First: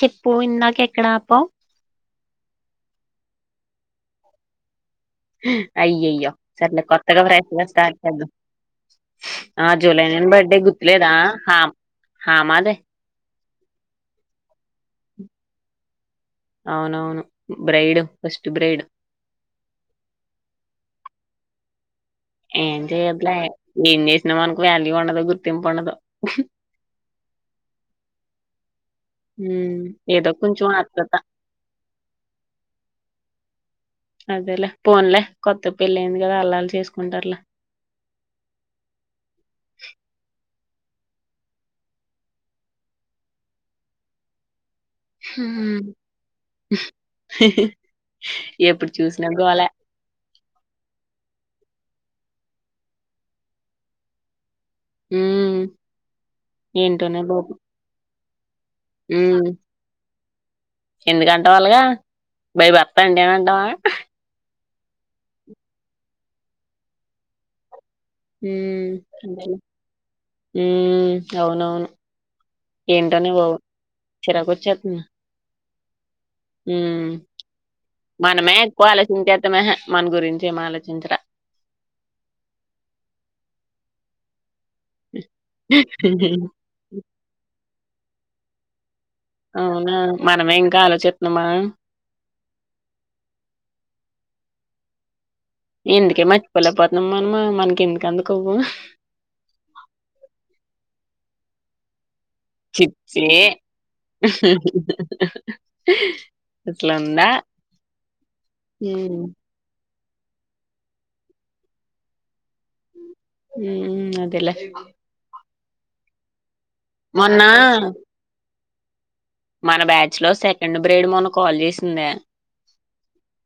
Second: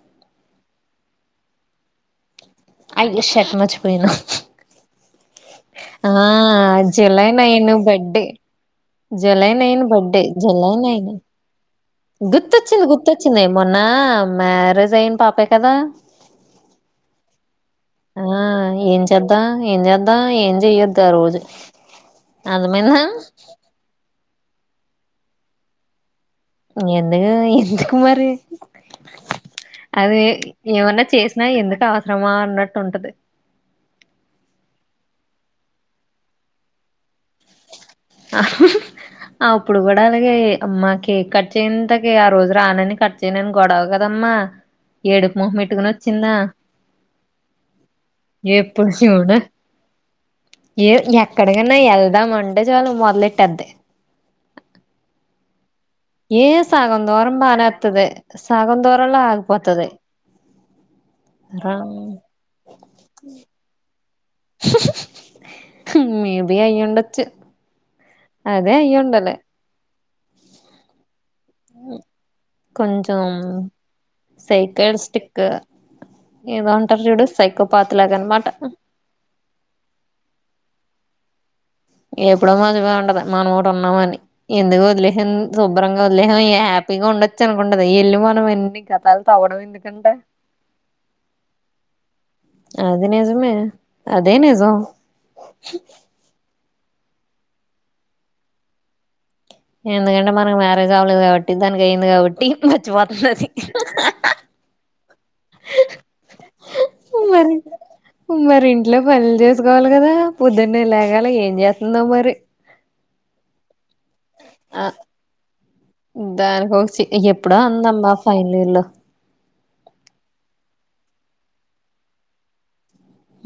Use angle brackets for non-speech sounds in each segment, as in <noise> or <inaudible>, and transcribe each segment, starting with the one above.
చెప్పు ఇందాక ఎక్కడ ఆపావు ఆయినా షర్టు మర్చిపోయిండు ఆ అయ్యయ్యో సర్లే కొత్తగా జూలై ఫ్రెష్ గా నైన్ స్టార్ట్ బర్త్డే చేద్దాం జులై ఆ నైన్ జూలై బర్డే నెల బర్త్డే జులై నైన్ గుర్తులేదా హా హామాదే గుర్తొచ్చింది గుర్తొచ్చింది మొన్న మ్యారేజ్ అయిన్ పాపే కదా అవునవును బ్రైడ్ ఆ ఫస్ట్ బ్రైడ్ ఏం చేద్దాం ఏం చేద్దాం ఏం చెయ్యొద్దు ఆ రోజు ఏం అర్థమైందా చెయ్యదులే ఏం చేసినా మనకు వాల్యూ ఉండదు గుర్తింపు ఉండదు ఎందుకు ఎందుకు మరి ఉమ్ అది ఏదో కొంచెం ఏమన్నా ఆత్రత చేసినా ఎందుకు అవసరమా అన్నట్టు ఉంటది అదేలే పోన్లే కొత్త పెళ్ళయింది కదా అలానే చేసుకుంటారులే అప్పుడు కూడా అలాగే అమ్మా కేక్ కట్ చేయ్యంతకే ఆ రోజు రానని కట్ చేయనని గొడవ కదమ్మా ఏడుపు మోహం హ్మ్. పెట్టుకొని వచ్చిందా <inaudible> ఎప్పుడు చూసినా సూడు గోలే ఏ ఎక్కడికన్నా వెళ్దామంటే చాలు మొదలెట్టేది ఉ ఏ సగం దూరం బానే అత్తది సగం దూరం లో ఆగిపోతది ఎందుకంటవ్ రా అలాగా బై బర్త్ అండి అంటావా మేబి అయ్యుండొచ్చు ఉ అదే అయ్యుండాలి ఉమ్ అవునవును కొంచెం ఏంటో నువ్వు చిరాకు వచ్చేస్తుంది సైకాస్టిక్ ఏదో అంటారు చూడు సైకో ప మనమే ఎక్కువ ఆలోచించేతమే హే మన గురించి ఏం ఆలోచించరు ఎప్పుడో మతిపోయింటది మనం కూడా ఉన్నామని ఎందుకు వదిలేశాం శుబ్బరంగ వదిలేశాం ఏ హ్యాపీగా ఉండొచ్చు అనుకుంటది ఇల్లు మనం ఎన్ని గతాలు తవ్వడం అవునా ఎందుకంటే మనమే ఇంకా ఆలోచితున్నామా అది నిజమే అదే నిజం ఎందుకే మర్చిపోలేకపోతున్నాం మనము మనకి ఎందుకు అందుకువ ఎందుకంటే మనకు మ్యారేజ్ అవ్వలేదు కాబట్టి దానికి అయింది కాబట్టి చి ఛి మర్చిపోతుంది అది ఇట్ల ఉందా మరి మరి ఇంట్లో పనులు చేసుకోవాలి కదా పొద్దున్నే లేగాల ఏం చేస్తుందో మరి మ్ అదెలే దాన్కి ఒక సిటీ మొన్నా ఎప్పుడో అందమ్మా ఫైనల్ ఇయర్ లో మన బ్యాచ్ లో సెకండ్ బ్రేడ్ మొన్న కాల్ చేసిందె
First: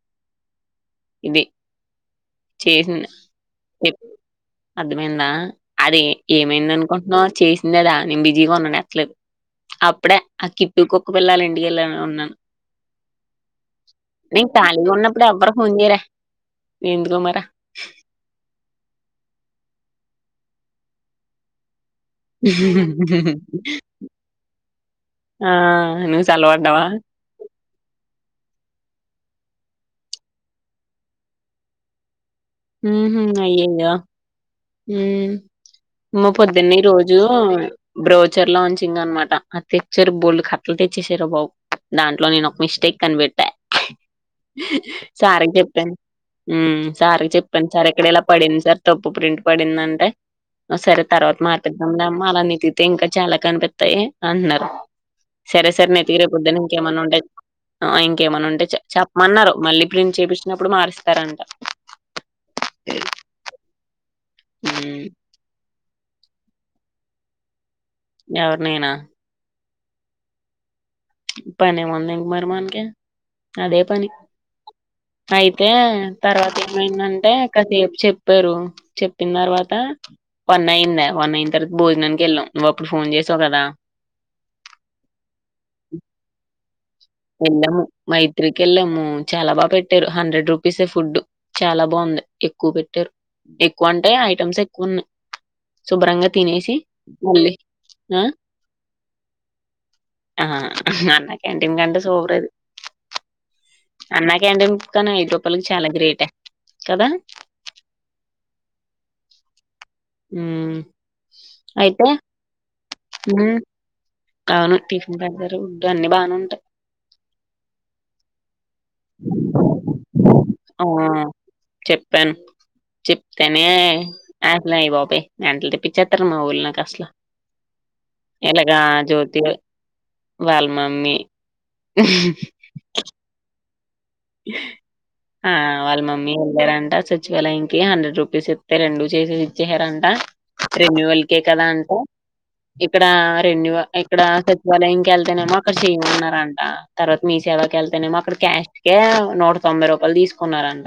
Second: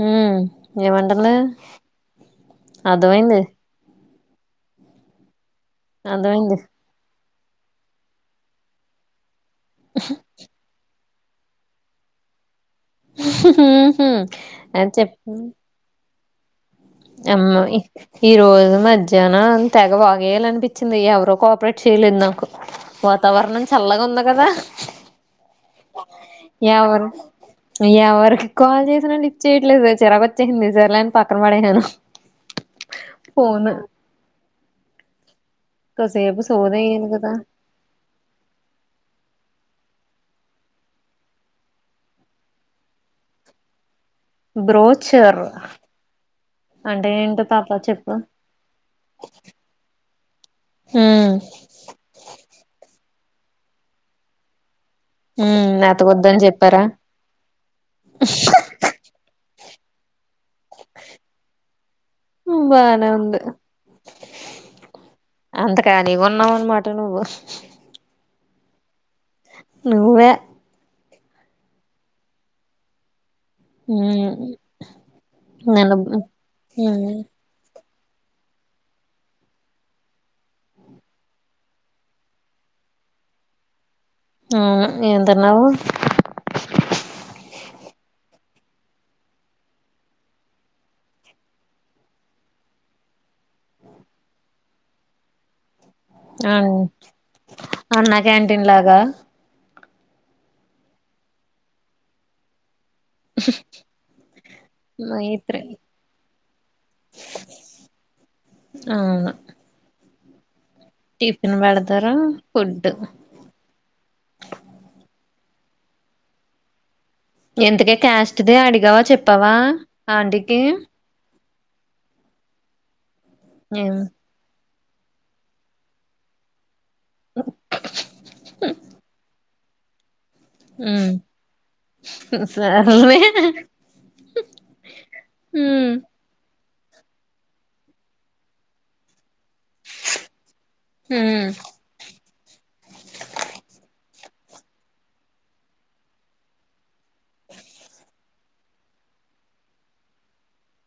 మ్ ఏమంటంది ఇది చేసింది అర్థమైంది. చెప్ అర్థమైందా అదే అర్థమైంది ఏమైందనుకుంటున్నావు చేసిందేదా నేను బిజీగా ఉన్ననె ఎత్తలేదు అప్పుడే ఆ కిట్టు కు వేళ్ళాలండి ఎలా ఉన్నా మీక్ ఖాళిగ అని ఉన్నప్పుడు ఎవ్వరు ఫోనో చేయరా ఎందుకో మరి. అమ్మోయ్ ఈ రోజు మధ్యాహ్నం తెగ వాగేయాలినిపించింది ఎవరో కోపరేట్ చేయలేదు నాకు వాతావరణం చల్లగా ఉందికదా ఆ! నువ్వు ఎ చల్లబడ్డావా? అవర్ ఎ ఆవర్ కాల్ చేసినా లిఫ్ట్ చేయట్లేదె చిరాకు వచ్చేింది సరేలే అని పక్కన పడేసను ఊహు అయ్యయ్యో మ కాసేపు పొద్దున్న సోది ఈ అయ్యింది రోజూ కదా బ్రౌజర్ లాంచింగ్ అనమాట అ ఒకసర బోల్డ్ కట్టలు తెచ్చసారు బాబు దాంట్లో నేను ఒక మిస్టేక్ కనిపెట్టా బ్రోచర్ సార్కి చెప్పాను ఉ అంటే సార్ కి ఏంటో పాప చెప్పాను సార్ ఇక్కడ చెప్పు ఇలా పడింది సార్ తప్పు ప్రింట్ పడిందంటే ఒ సరే ఉమ్ తర్వాత మార్పిద్దాం అమ్మా అలా నీ తతే ఇంకా చాలా కనిపిస్తాయి అంట్న్నారు సరే ఉమ్ సార్ నే తీిరే అతకొద్దని పొద్దున చెప్పారా ఇంకేమైన్నా ఉంటే ఇంకేమన్నా ఉంటే చెప్పమన్నారు మళ్ళీ ప్రింట్ చేపించినప్పుడు మారుస్తారంట ఉమ్ బానె ఉంది హుమ్ ఫ్రీగ ఉన్నావనమాట నువ్వు ఎవర్ నేనా నువ్వే పనే ముంది మరి మనకి అదే పని ఉమ్ అయితే నన్ను తర్వాత ఉమ్ ఏమైందంటే కాసేపు చెప్పారు చెప్పిన తర్వాత వన్ అయిందె వన్ అయిన తర్వాత భోజనానికి వెళ్ళావు నువ్వు అప్పుడు ఫోన్ ఫోన్ చేసావు కదా అవును ఎం తిన్నావు వెళ్ళాము మైత్రికి వెళ్ళాము చాలా బాగ పెట్టారు హండ్రెడ్ రూపీసే ఫుడ్ చాలా బాగుంది ఎక్కువ పెట్టారు ఎక్కువ అంటే ఐటమ్స్ ఎక్కువ ఉన్నాయి శుభ్రంగ అన్ తినేసి మళ్ళీ అన్నా ఆ క్యాంటీన్ లాగా ఆ అన్న క్యాంటీన్ కంటే సూపరది అన్నా క్యాంటీన్ కాన్న ఐదు మైత్రి రూపాయలకి చాలా గ్రేట్ కదా ఆ ఊ టిఫిన్ పెడతారు ఫుడ్ ఆవును టిఫిన్ పెడుతారు పుడ్ అన్ని బానే ఉంటాయి ఇంతకీ క్యాస్ట్ ది అడిగావా చెప్పవా ఆంటికి ఆ చెప్పాను చెప్తానే ఏం ఆ అయిబాబోయ్ మెంటల్ తెప్పిచ్చిత్తారు మా వాళ్ళు నాకు అసలు యా ఇలాగా జ్యోతి నీ ఉ ఇగా సర్లే ఆ ఉమ్ వాళ్ళ మమ్మీ ఉండద ఆ సచివాలయం కి హండ్రెడ్ రూపీస్ ఇత్తారు అండి చేసి చేసారంట రెన్యువల్ కే ఉమ్ కదా అంట ఇక్కడ రెన్యూ ఇక్కడ సచివాలయం కి వెళ్తేనేమో అక్కడ చేయమన్నారంట తర్వాత మీ మీ సేవ కేళ్తేనేమో అక్కడ క్యాస్ట్ కే నూట తొంబై రూపాయలు తీసుకున్నారంట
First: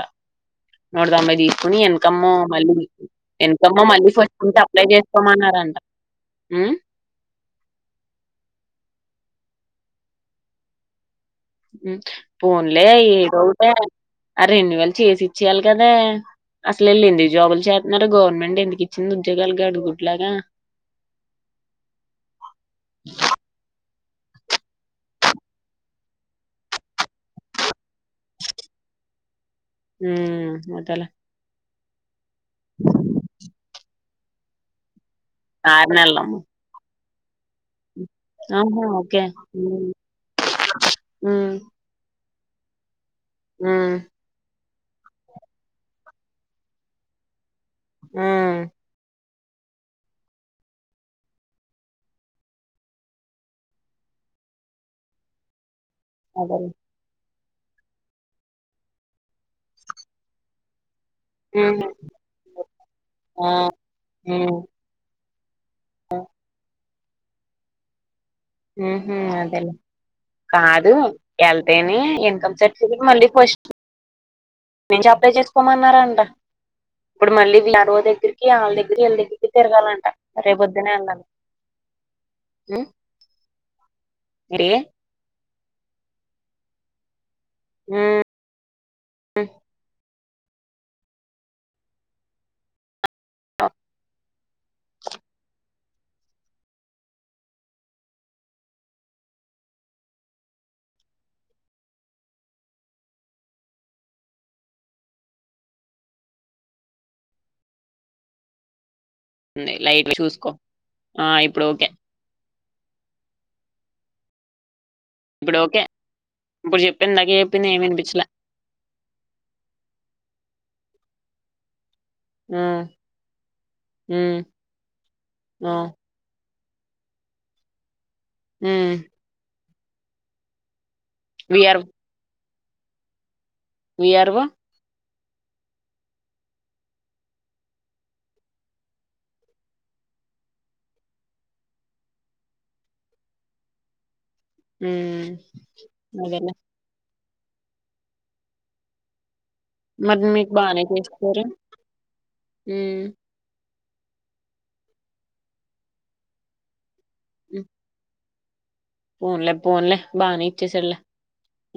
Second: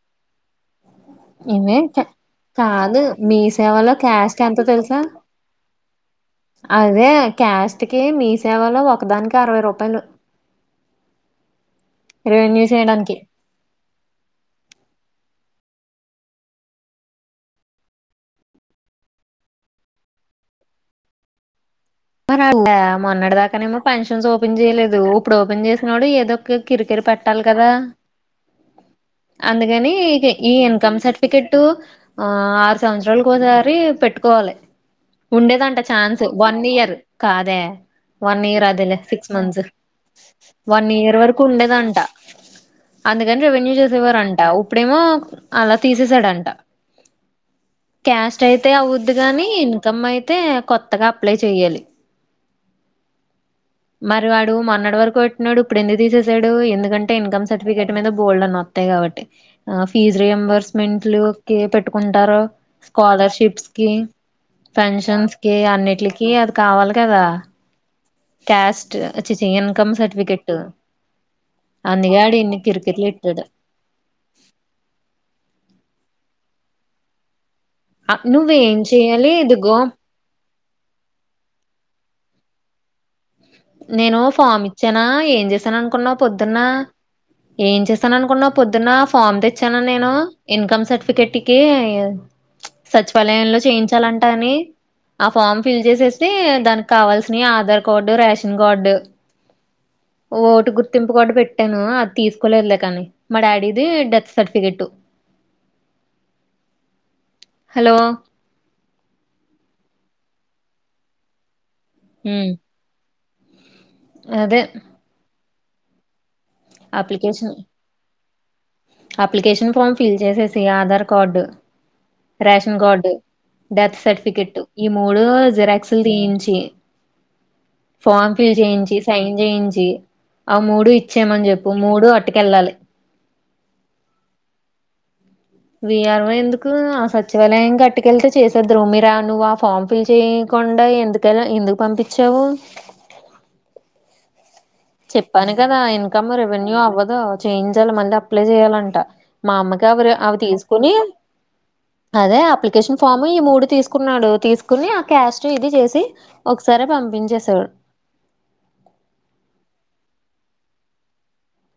నూట తొంభై ఇవే తీసుకుని ఇన్ క కమ్ మళ్ళీ కాదు మీ ఇన్ కమ్ సేవలో మళ్ళీ ఫస్ట్ క్యాస్ట్ నుంచి ఎంతో అప్లై తెలుసా చేసుకోమన్నారంట హ్మ్. అదే క్యాష్ట్ కి మీ సేవలో ఒకదానికి అరవై రూపాయలు ఉ రెన్యూ ఫోన్లే చేయడానికి ఏదో ఒకట ఆ రెన్యువల్ చేసి ఇచ్చేయాలి కదా అసలు వీళ్ళు ఎందుకు జాబులు చేస్తున్నారు గవర్నమెంట్ ఎందుకు ఇచ్చింది ఉద్యోగాలు గాడిద గుడ్ లాగా <unintelligible> మొన్నటి దాకానే ఏమో పెన్షన్స్ ఓపెన్ చేయలేదు ఇప్పుడు ఓపెన్ చేసినోడు ఏదో ఒక కిరికిర పెట్టాలి కదా అందుకని హ్మ్. ఈ ఇన్కమ్ అదేలే. సర్టిఫికెట్ ఆ ఆరు సంవత్సరాల ఒక సారి ఏ పెట్టుకోవాలి ఉండేదంట ఆరు ఛాన్స్ నెలలమ్మ. వన్ ఇయర్ ఆదే వన్ ఇయర్ ఆహా! అదేలే ఓకే. సిక్స్ మంత్స్ హ్మ్. వన్ ఇయర్ వరకు హ్మ్. ఉండదు అంట అందుకని రెవెన్యూ హ్మ్. చేసేవారంట ఇప్పుడేమో అలా తీసేసాడంట క్యాస్ట్ హ్మ్. అయితే అవ్వుద్ది గాని ఇన్కమ్ అయితే కొత్తగా అప్లై చెయ్యాలి మరి వాడు మొన్నటి వరకు పెట్టినాడు ఇప్పుడు ఎందుకు తీసేసాడు అదేలే. ఎందుకంటే ఇన్కమ్ సర్టిఫికేట్ మీద బోల్డ్ అని వత్తాయి కాబట్టి ఫీజ్ రియాంబర్స్మెంట్ హ్మ్. పెట్టుకుంటారు ఆ స్కాలర్షిప్స్ కి హ్మ్ పెన్షన్ కి అన్నిట్లకి అది కావాలి కదా క్యాస్ట్ ఉహు చిచి అదేలే ఇన్కమ్ సర్టిఫికెట్ కాదు వెళ్తేనే అందుకే ఆడు ఇన్కమ్ ఇన్ని సర్టిఫికేట్ కిరికిర్లు మళ్ళీ ఎట్టాడు ఫస్ట్ <inaudible> నుంచి అప్లై చేసుకోమన్నారంట ఇప్పుడు మళ్ళీ ఏం ఆర్ ఓ దగ్గరికి వాళ్ళ నువ్వేం దగ్గరికి వీళ్ళ చెయ్యాలి దగ్గరకి ఇదిగో తిరగాలంట రేపు పొద్దునే వెళ్ళాలి ఊ నేను ఫామ్ ఇచ్చానా ఏం చేసాను అనుకున్నావు పొద్దున్న ఏం చేశాను హ్మ్ అనుకున్నావు పొద్దున్న ఫామ్ తెచ్చాన నేను ఇన్కమ్ సర్టిఫికెట్ కి సచివాలయంలో చేయించాలంట కానీ ఆ ఫారం ఫిల్ చేసేసి దానీ కావాల్సినవి ఆధార్ కార్డు రేషన్ న్ కార్డ్ ఓటు గుర్తింపు కార్డ్ పెట్టాను అది తీసుకోలేదులే కానీ మా డాడీది డెత్ సర్టిఫికెట్ హలో లైట్ చూసుకో ఆ ఇప్పుడు ఓకే ఊ అదే ఇప్పుడు ఓకే. ఇప్పుడు చెప్పింది ఇందాక అప్లికేషన్ చెప్పింది ఏమి వినిపించలే అప్లికేషన్ ఫామ్ ఫిల్ చేసేసేయ్ ఆధార్ కార్డు రేషన్ హ్మ్ కార్డు, డెత్ హ్మ్ సర్టిఫికెట్ ఈ మూడు ఆ జిరాక్స్ లు తీయించి ఫామ్ ఫిల్ చేయించి, హ్మ్ సైన్ చేయించి ఆ మూడు ఇచ్చేయమని చెప్పు విఆర్ మూడు అటు కెళ్ళాలి. V R O VR O ఎందుకు సచివాలయం గట్టుకెళ్తే చేసేద్దుర్రు మీరా నువ్వు ఆ ఫార్మ్ ఫిల్ చేయక కుండా ఎందుకలా ఎందుకు పంపించావు. హ్మ్ చెప్పాను కదా ఇన్కమ్, అదేలే రెవెన్యూ అవ్వదు చేయించాలి మళ్ళ అప్లై చెయ్యాలంట. మా అమ్మగారు మరి అవి మీకు బానే తీసుకుని చేస్తారు అదే అప్లికేషన్ హ్మ్ ఫాము ఈ మూడు తీసుకొని తీకున్నాడు తీసుకుని ఆ క్యాస్ట్ ఇది చేసి ఒకసారే పంపించేసాడు. ఫోన్లే ఫోన్లే బానే ఇచ్చేసాడులే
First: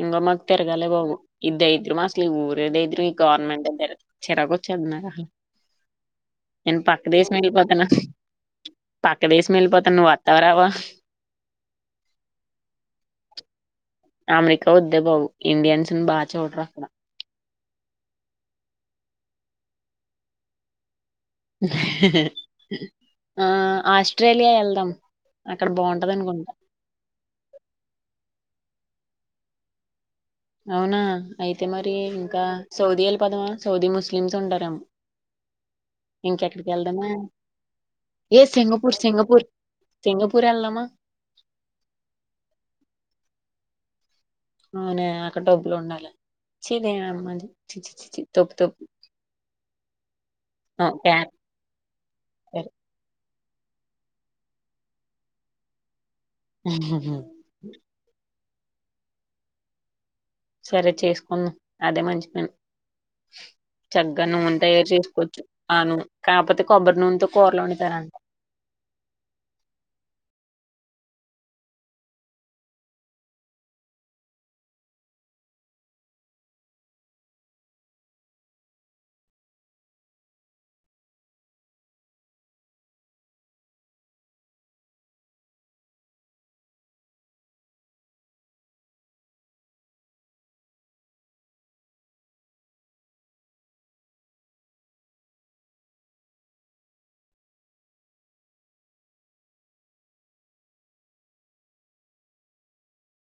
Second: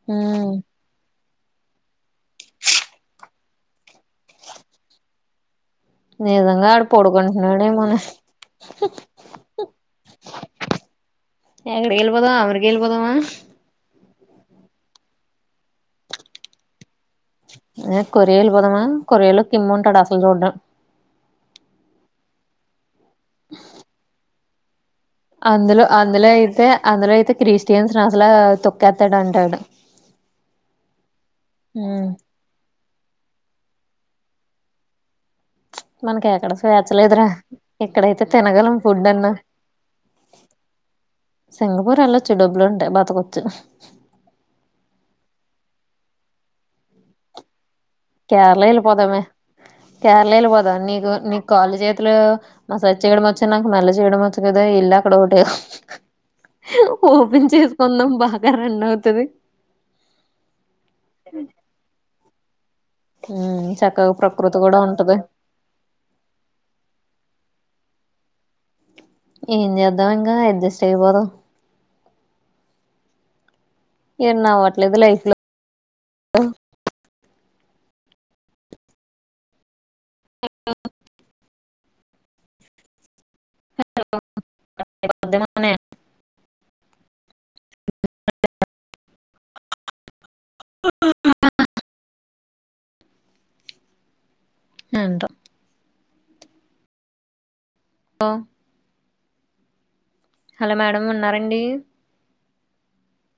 ఇంగా మాకు తిరగాలే బాబు. ఈ దరిద్రం హాస్టల్ ఈ ఊరే దరిద్రం ఈ గవర్నమెంట్ ఒద్దు చిరాకు వచ్చేస్తుంది. నాయినా నిజంగా నేను ఆడు పక్క దేశం వెళ్ళి పోతాను. పొడుకుంటున్నాడేమోనే పక్క దేశం వెళ్ళిపోతాను నువ్వు వత్తావా రావా? ఎక్కడికి వెల్లిపోదాం అమెరికా వెల్లిపోదామా? అమెరికా వద్దే బాబు ఇండియన్స్ ని బాగా చూడరు అంట. ఏ కొరియాలు పోదామా కొరియా లో కింగ్ ఉంటాడు అసలు చూడ్డం ఆ ఆస్ట్రేలియా వెళ్దాం అక్కడ అందులో బాగుంటది అందులో అనుకుంటా అయితే అందులో అయితే క్రిస్టియన్స్ అసలే తొ కతడు అంటాడు. అవునా అయితే మరి ఉమ్ ఇంకా సౌదీ వెళ్ళిపోదమా, సౌదీ లో ముస్లిమ్స్ ఉంటారేమో. మనకి ఎక్కడ ఇంకెక్కడికి స్వేచ్ఛ వెళ్దామా? లేదురా ఇక్కడైతే ఏ తినగలం సింగపూర్ ఫుడ్ అన్నా సింగపూర్. సింగపూర్. ఆ సింగపూర్ వెళ్ళొచ్చు డబ్బులు ఉంటే బతకొచ్చు. అవునే అక్కడ డబ్బులు ఉండాలి చీ నీయమ్మ కేరళ వెళ్ళిపోదామే కేరళ వెళ్ళిపోదాము ఆ, నీకు నీకు కాళ్ళు, చేతులు క్యారెక్టర్ మసాజ్ చేయడం వచ్చా. నాకు నల్ చేయడం వచ్చు కదా వెళ్లి అక్కడ ఒకటే ఓపెన్ చేసుకుందాం బాగా రన్ అవుతాది. సరే చేసుకుందాం అదే మంచిపని. ఉమ్ చక్కగా ప్రకృతి నూనె కూడా తయారు ఉంటది చేసుకోవచ్చు ఆ నూనె కాకపోతే కొబ్బరి నూనెతో కూర్లు వండుతారంట. ఏం చేద్దామ్ ఇంకా అడ్జస్ట్ అయిపోదాం. ఏన్నవట్లేదు లైఫ్ లో అ <inaudible> <inaudible> ఏంటో ఆ హలో! మేడం ఉన్నారండి?